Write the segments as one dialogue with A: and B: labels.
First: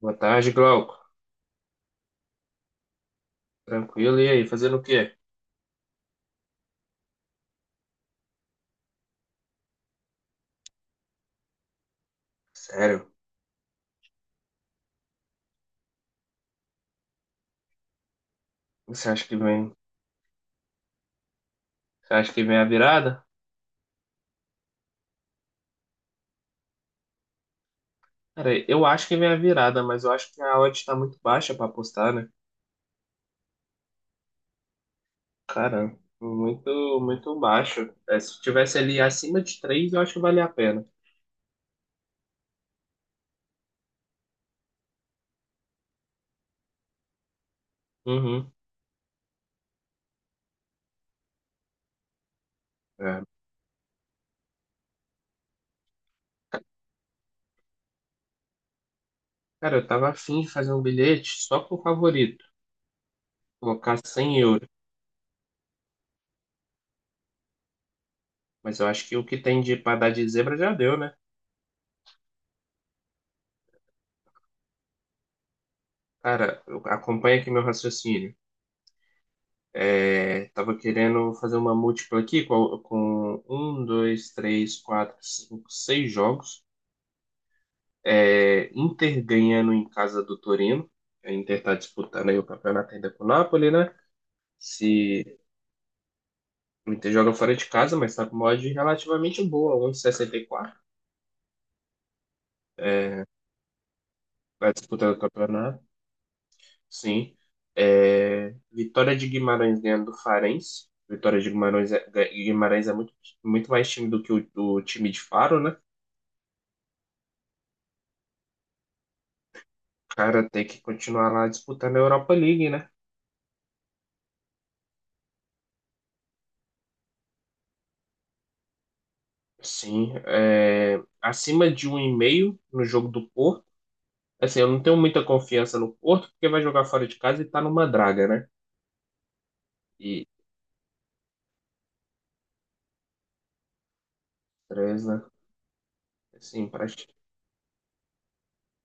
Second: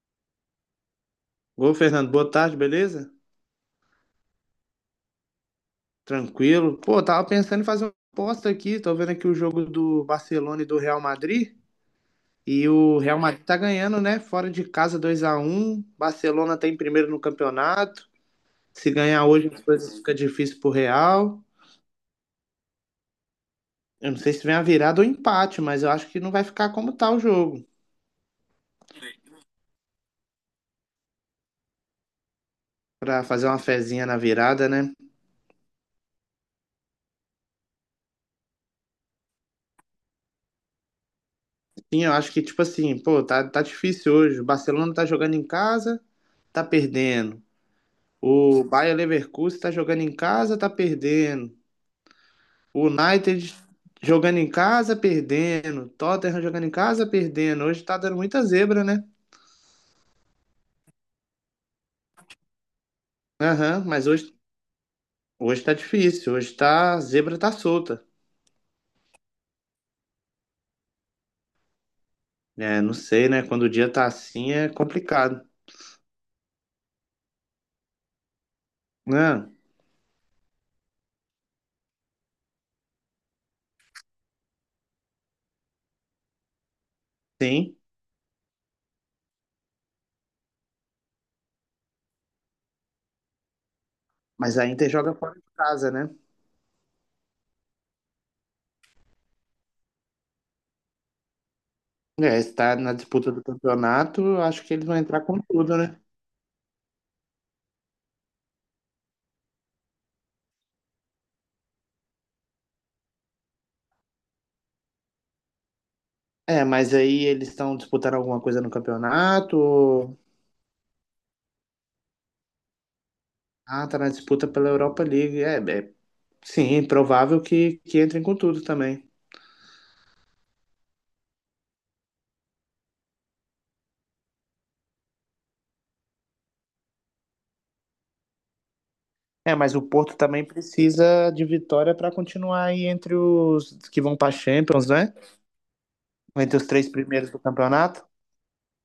A: Boa tarde, Glauco.
B: Ô, Fernando, boa tarde, beleza?
A: Tranquilo? E aí, fazendo o quê?
B: Tranquilo. Pô, tava pensando em fazer uma aposta aqui. Tô vendo aqui o jogo do Barcelona e do Real Madrid. E o
A: Sério?
B: Real Madrid tá ganhando, né? Fora de casa 2-1. Barcelona tá em primeiro no campeonato. Se
A: Você
B: ganhar
A: acha que
B: hoje, as
A: vem?
B: coisas ficam difíceis pro Real.
A: Você acha que vem a virada?
B: Eu não sei se vem a virada ou empate, mas eu acho que não vai ficar como tá o jogo.
A: Cara, eu acho que vem a virada, mas eu acho que a odd tá muito baixa pra apostar, né?
B: Pra fazer uma fezinha na virada, né?
A: Cara, muito, muito baixo. É, se tivesse ali acima de 3, eu acho que valia a pena.
B: Sim, eu acho que, tipo assim, pô, tá difícil hoje. O Barcelona tá jogando em casa, tá perdendo.
A: Uhum.
B: O Bayer Leverkusen está jogando em casa, está perdendo. O
A: É.
B: United jogando em casa, perdendo. Tottenham jogando em casa, perdendo. Hoje está dando muita zebra, né?
A: Cara, eu tava afim de fazer um bilhete só pro favorito,
B: Aham,
A: colocar
B: mas hoje,
A: €100.
B: hoje tá difícil. Hoje tá, a zebra tá solta.
A: Mas eu acho que o que tem de pra dar de zebra já deu, né?
B: É, não sei, né? Quando o dia tá assim é complicado.
A: Cara, acompanha aqui meu raciocínio.
B: Ah,
A: É, tava querendo fazer uma múltipla aqui com um, dois, três, quatro, cinco, seis jogos.
B: sim,
A: É, Inter ganhando em casa do Torino. A Inter está disputando aí o campeonato ainda com o Napoli, né?
B: mas a Inter joga fora
A: Se
B: de casa, né?
A: o Inter joga fora de casa, mas está com uma odd relativamente boa, um 1,64.
B: É, está na
A: É,
B: disputa do campeonato, acho
A: vai
B: que eles vão
A: disputando o
B: entrar com tudo,
A: campeonato,
B: né?
A: sim. É, Vitória de Guimarães ganhando do Farense. Vitória de Guimarães é muito, muito mais time do que o time de Faro, né?
B: É, mas aí eles estão disputando alguma coisa no campeonato?
A: Cara, tem que continuar lá disputando a Europa League, né?
B: Ah, tá na disputa pela Europa League. É, sim, provável que entrem com tudo também.
A: Sim, é, acima de um e meio no jogo do Porto. Assim, eu não tenho muita confiança no Porto, porque vai jogar fora de casa e tá numa draga, né?
B: É, mas o Porto
A: E
B: também precisa de vitória para continuar aí entre os que vão para Champions,
A: três,
B: né?
A: né?
B: Entre
A: Assim,
B: os
A: pra...
B: três primeiros do campeonato.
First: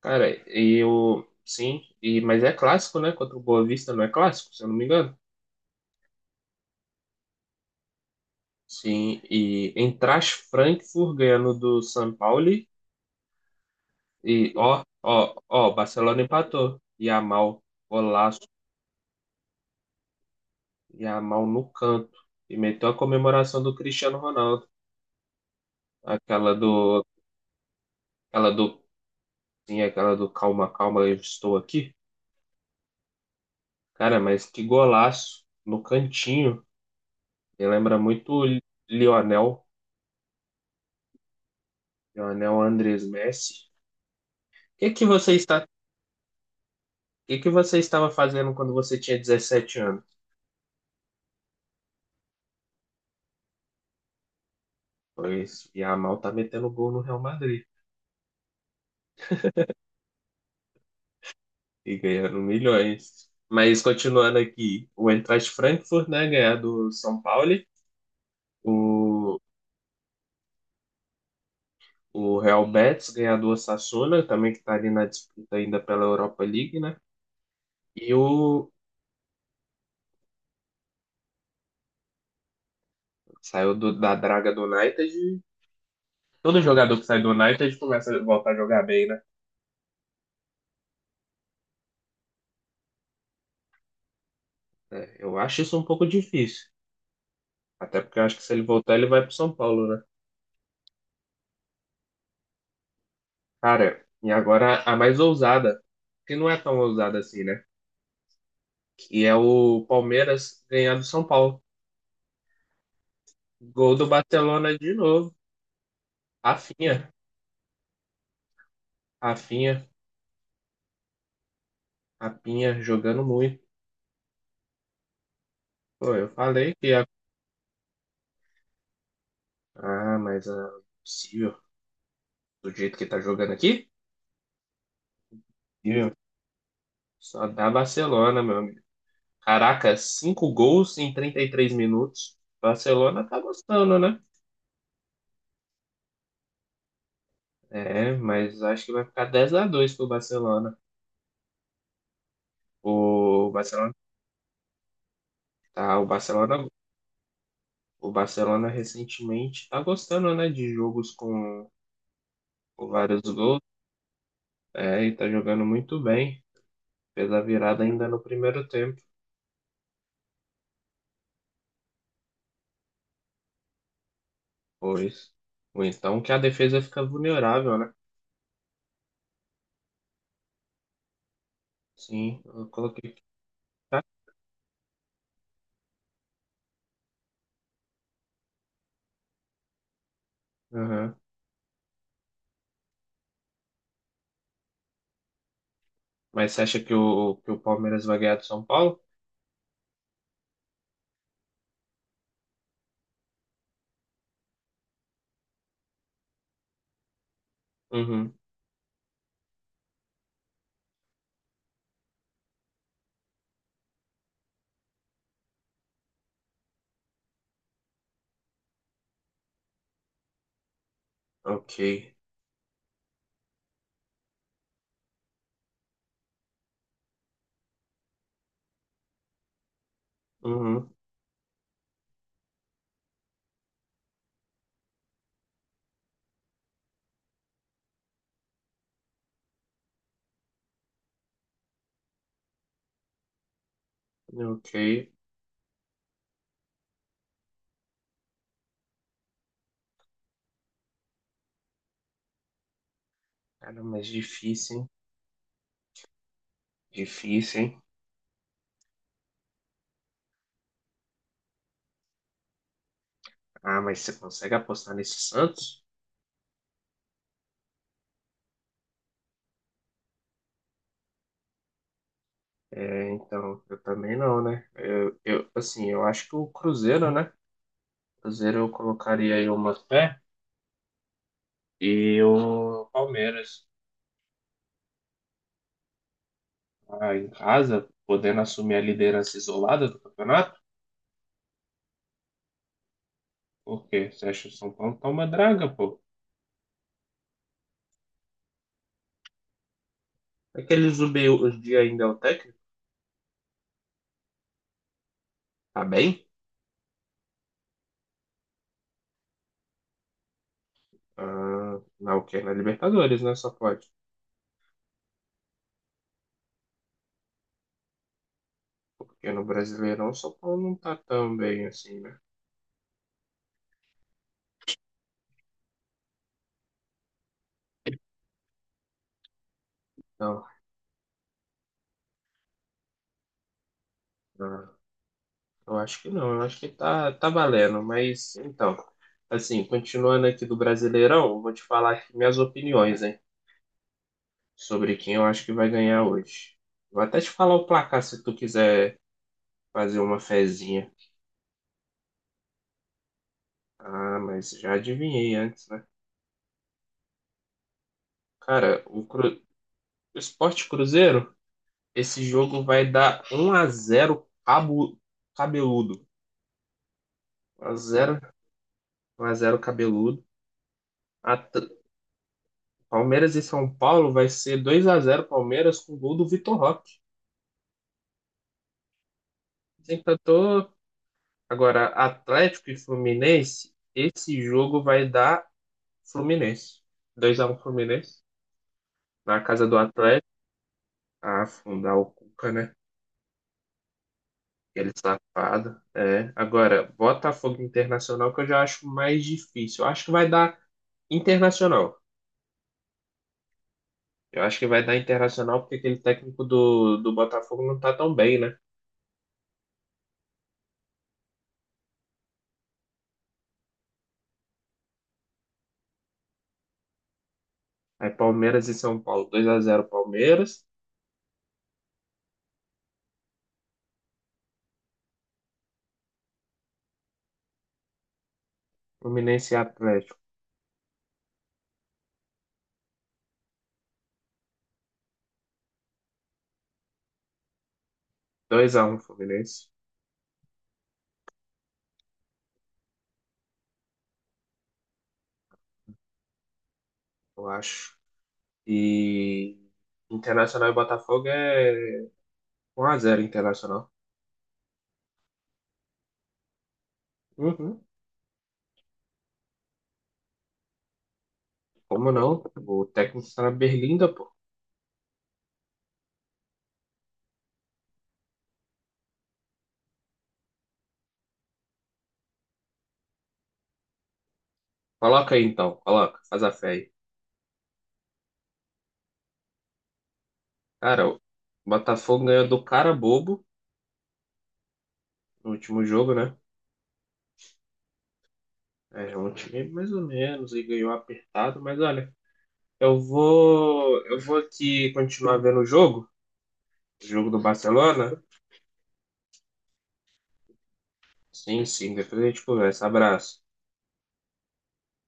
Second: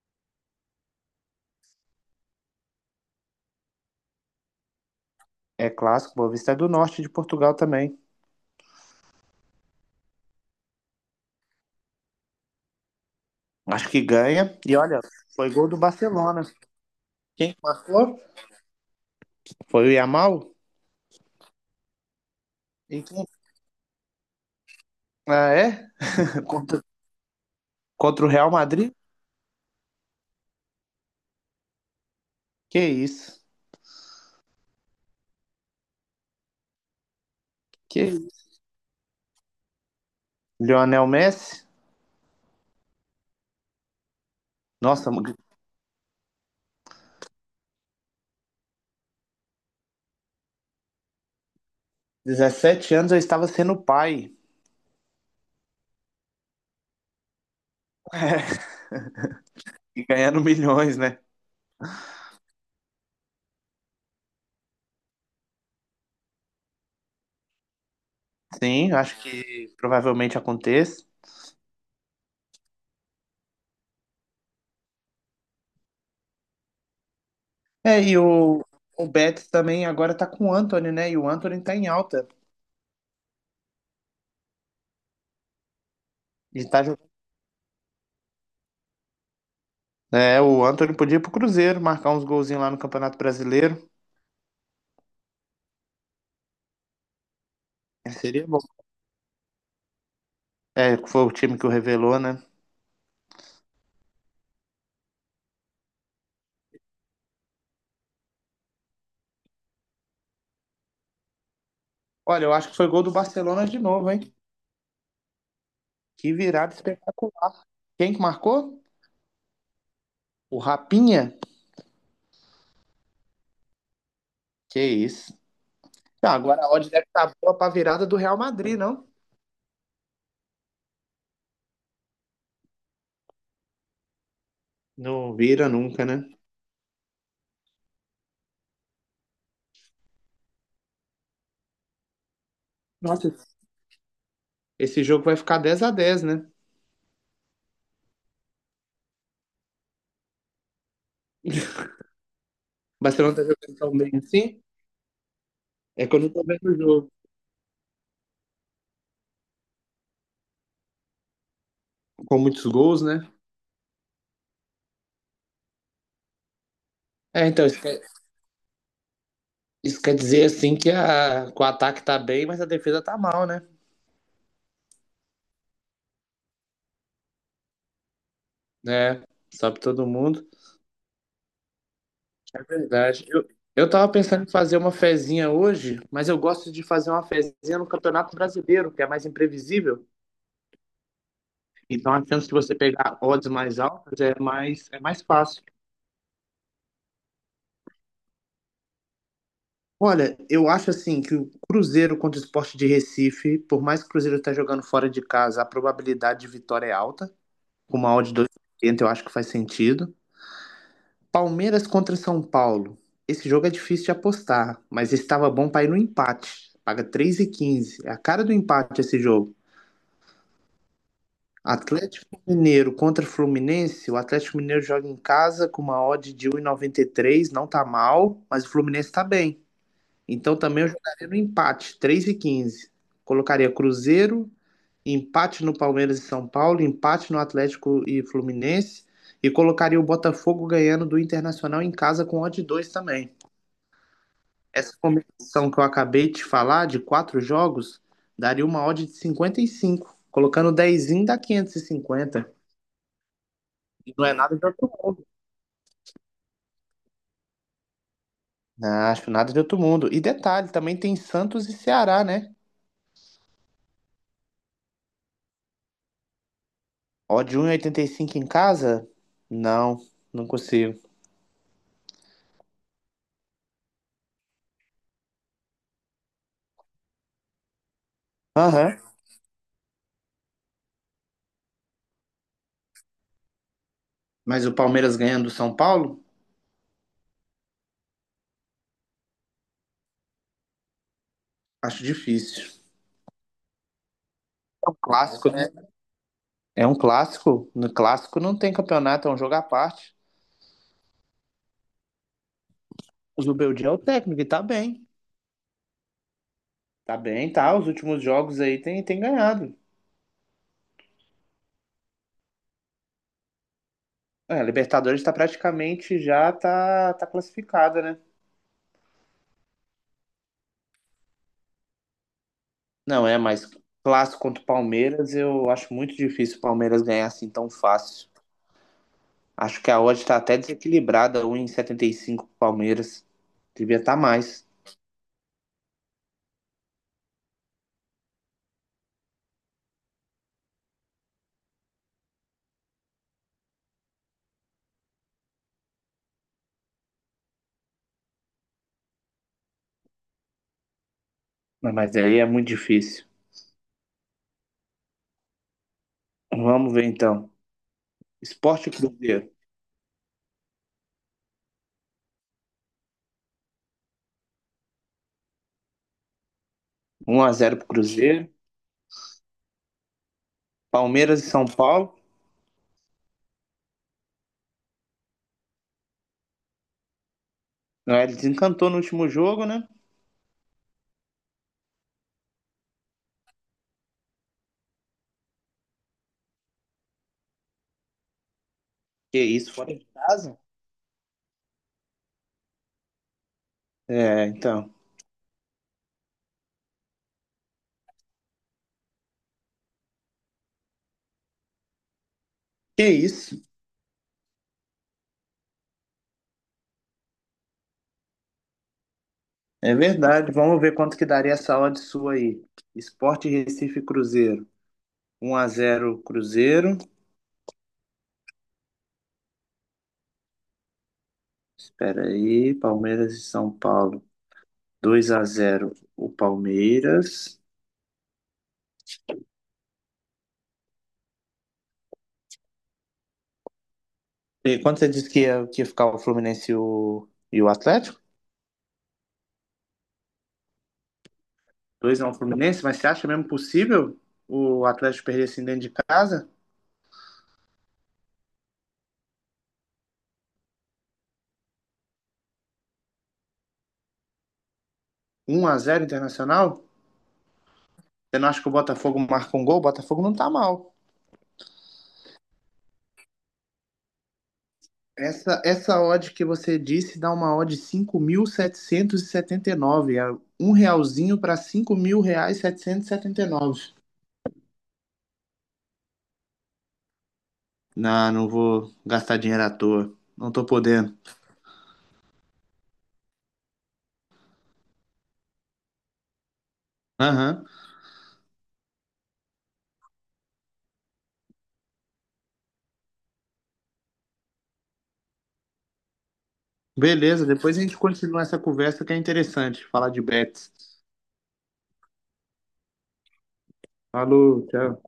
A: Cara, e eu. Sim, e... mas é clássico, né? Contra o Boa Vista não é clássico, se eu não me engano.
B: É clássico, Boa Vista é do norte de Portugal também.
A: Sim, e Eintracht Frankfurt ganhando do São Paulo.
B: Acho que
A: E
B: ganha. E
A: ó,
B: olha,
A: ó,
B: foi gol
A: ó,
B: do
A: Barcelona
B: Barcelona.
A: empatou.
B: Quem
A: Yamal,
B: marcou?
A: golaço.
B: Foi o Yamal?
A: E a mão no canto. E meteu a
B: E quem?
A: comemoração do Cristiano Ronaldo.
B: Ah, é?
A: Aquela
B: Contra,
A: do.
B: contra o
A: Aquela
B: Real
A: do.
B: Madrid?
A: Sim, aquela do calma, calma, eu estou aqui.
B: Que isso?
A: Cara, mas que golaço no cantinho. Me lembra
B: Que
A: muito
B: isso?
A: o Lionel.
B: Lionel Messi?
A: Lionel Andrés Messi. O que que
B: Nossa,
A: você está. O que que você estava fazendo quando você tinha 17 anos?
B: 17 anos eu estava sendo pai
A: Pois e a mal tá metendo gol no Real Madrid
B: e ganhando milhões, né?
A: e ganhando milhões. Mas continuando aqui, o Eintracht Frankfurt, né, ganhar do São Paulo,
B: Sim, acho
A: o
B: que provavelmente aconteça.
A: o Real Betis, ganhador Sassuolo, também que está ali na disputa ainda pela Europa League, né?
B: É,
A: E
B: e o,
A: o
B: o Betis também agora tá com o Anthony, né? E o Anthony tá em alta.
A: Saiu da draga do United. E todo
B: E tá
A: jogador que
B: jogando.
A: sai do United começa a voltar a jogar bem, né?
B: É, o Anthony podia ir pro Cruzeiro, marcar uns golzinhos lá no Campeonato Brasileiro.
A: Eu acho isso um pouco difícil. Até porque eu acho que
B: Seria
A: se
B: bom.
A: ele voltar, ele vai pro São Paulo, né?
B: É, foi o time que o revelou, né?
A: Cara, e agora a mais ousada, que não é tão ousada assim, né? Que é o Palmeiras ganhar do São Paulo.
B: Olha, eu acho que foi gol do Barcelona de
A: Gol do
B: novo, hein?
A: Barcelona de novo.
B: Que virada
A: Rafinha,
B: espetacular. Quem que marcou?
A: Rafinha,
B: O Rapinha?
A: Rapinha jogando muito.
B: Que isso.
A: Pô, eu
B: Ah, agora a
A: falei que
B: odd
A: ia.
B: deve estar boa pra virada do Real Madrid, não?
A: Ah, mas possível. Do jeito que tá jogando aqui?
B: Não vira nunca,
A: Possível.
B: né?
A: Só dá Barcelona, meu amigo. Caraca, cinco gols em 33 minutos. Barcelona
B: Nossa,
A: tá gostando, né?
B: esse jogo vai ficar 10-10, né?
A: É, mas acho que vai ficar 10-2 pro Barcelona.
B: O Barcelona tá
A: O
B: jogando
A: Barcelona,
B: tão bem assim.
A: tá, o
B: É que eu não tô
A: Barcelona,
B: vendo o jogo
A: o Barcelona recentemente tá gostando, né, de jogos com,
B: com muitos
A: com
B: gols, né?
A: vários gols. É, e tá jogando muito bem. Fez a
B: É, então, isso
A: virada
B: quer,
A: ainda no primeiro tempo.
B: isso quer dizer assim que o ataque tá bem, mas a defesa tá mal, né?
A: Pois. Ou então que a defesa fica vulnerável, né?
B: É, sobe todo mundo.
A: Sim,
B: É
A: eu coloquei aqui,
B: verdade. Eu
A: tá?
B: tava pensando em fazer uma fezinha hoje, mas eu gosto de fazer uma fezinha no Campeonato Brasileiro, que é mais imprevisível.
A: Uhum.
B: Então a chance de você pegar odds mais altas é mais fácil.
A: Mas você acha que o Palmeiras vai ganhar do São Paulo?
B: Olha, eu acho assim que o Cruzeiro contra o Sport de Recife, por mais que o Cruzeiro esteja jogando fora de casa, a probabilidade de vitória é alta. Com uma odd de
A: Uhum.
B: 2,80 eu acho que faz sentido. Palmeiras contra São Paulo. Esse jogo é difícil de apostar, mas estava bom para ir no empate. Paga 3,15. É a cara do empate esse jogo.
A: Ok.
B: Atlético Mineiro contra Fluminense. O Atlético Mineiro joga em casa com uma odd de um e noventa e três. Não tá mal, mas o Fluminense tá bem. Então também eu
A: Uhum.
B: jogaria no empate, 3,15. Colocaria Cruzeiro, empate no Palmeiras e São Paulo, empate no Atlético e Fluminense e colocaria o Botafogo ganhando do Internacional em casa com odd 2 também.
A: Ok.
B: Essa combinação que eu acabei de falar de quatro jogos daria uma odd de 55, colocando 10 dá 550. E cinquenta.
A: Cara, mas
B: E não é nada de
A: difícil, hein?
B: outro mundo.
A: Difícil, hein?
B: Não, acho nada de outro mundo. E detalhe, também tem Santos e Ceará, né?
A: Ah, mas você consegue apostar nesse Santos?
B: Ó, de 1,85 em casa? Não, não consigo.
A: É, então, eu também não, né? Assim, eu acho que o Cruzeiro, né? Cruzeiro eu
B: Aham.
A: colocaria aí uma fé e o Palmeiras
B: Mas o Palmeiras ganhando do São Paulo?
A: em casa, podendo assumir a liderança isolada do campeonato.
B: Acho difícil.
A: Por quê? Você acha que o São Paulo tá uma
B: Clássico,
A: draga,
B: né?
A: pô?
B: É um clássico. No clássico não tem campeonato, é um jogo à parte.
A: Aquele Zubei hoje dia ainda é o técnico?
B: O Zubeldia é o técnico e tá bem.
A: Tá bem?
B: Tá bem, tá. Os últimos jogos aí tem ganhado.
A: Ah, na o quê? Na Libertadores, né? Só pode.
B: É, a Libertadores tá praticamente já tá classificada, né?
A: Porque no Brasileirão o São Paulo não tá tão bem assim, né?
B: Não é, mas clássico contra o Palmeiras, eu acho muito difícil o Palmeiras ganhar assim tão fácil. Acho que a odd está
A: Não,
B: até desequilibrada, 1,75 pro Palmeiras. Devia estar tá mais,
A: ah, eu acho que não. Eu acho que tá valendo. Mas, então, assim, continuando aqui do Brasileirão, eu vou te falar aqui minhas opiniões, hein? Sobre quem eu acho que vai ganhar hoje. Vou até te falar o placar se tu quiser fazer uma fezinha.
B: mas aí é muito difícil.
A: Ah, mas já adivinhei antes, né?
B: Vamos ver então.
A: Cara,
B: Sport Cruzeiro,
A: o Sport Cruzeiro. Esse jogo vai dar um a zero cabeludo.
B: 1 a
A: 1 a
B: 0 pro
A: zero
B: Cruzeiro.
A: 1 a zero cabeludo. A
B: Palmeiras e São
A: t-
B: Paulo.
A: Palmeiras e São Paulo vai ser 2-0 Palmeiras com gol do Vitor Roque.
B: Não, ele desencantou no último jogo, né?
A: Sempre tô... Agora, Atlético e Fluminense, esse jogo vai dar Fluminense, 2-1 Fluminense
B: Que
A: na casa
B: isso,
A: do
B: fora de
A: Atlético.
B: casa?
A: Ah, afundar o Cuca, né?
B: É, então.
A: Aquele safado. É. Agora, Botafogo e Internacional que eu já acho mais difícil. Eu acho que vai dar Internacional.
B: Que isso.
A: Eu acho que vai dar Internacional porque aquele técnico do Botafogo não tá tão bem, né?
B: É verdade. Vamos ver quanto que daria essa odd sua aí. Sport Recife Cruzeiro. 1-0 Cruzeiro.
A: Aí Palmeiras e São Paulo, 2-0 Palmeiras,
B: Espera aí, Palmeiras e São Paulo. 2-0 o Palmeiras.
A: Fluminense e Atlético,
B: E quanto você disse que ia ficar o Fluminense e o Atlético?
A: 2-1 Fluminense,
B: Dois a 1 Fluminense, mas você acha mesmo possível o Atlético perder assim dentro de casa?
A: eu acho. E Internacional e Botafogo é 1-0 Internacional.
B: 1-0 Internacional?
A: Uhum.
B: Você não acha que o Botafogo marca um gol? O Botafogo não tá mal.
A: Como não? O técnico está na Berlinda, pô.
B: Essa odd que você disse dá uma odd de 5.779. É um realzinho para cinco mil reais setecentos e setenta e nove.
A: Coloca aí então, coloca, faz a fé aí.
B: Não, não vou gastar dinheiro à toa. Não tô
A: Cara,
B: podendo.
A: o Botafogo ganhou do cara bobo no último jogo, né?
B: Aham.
A: É um time mais ou menos e ganhou apertado, mas olha. Eu vou aqui continuar vendo o jogo do
B: Beleza, depois a gente
A: Barcelona.
B: continua essa conversa que é interessante falar de bets.
A: Sim, sim, depois a gente conversa. Abraço.
B: Falou, tchau.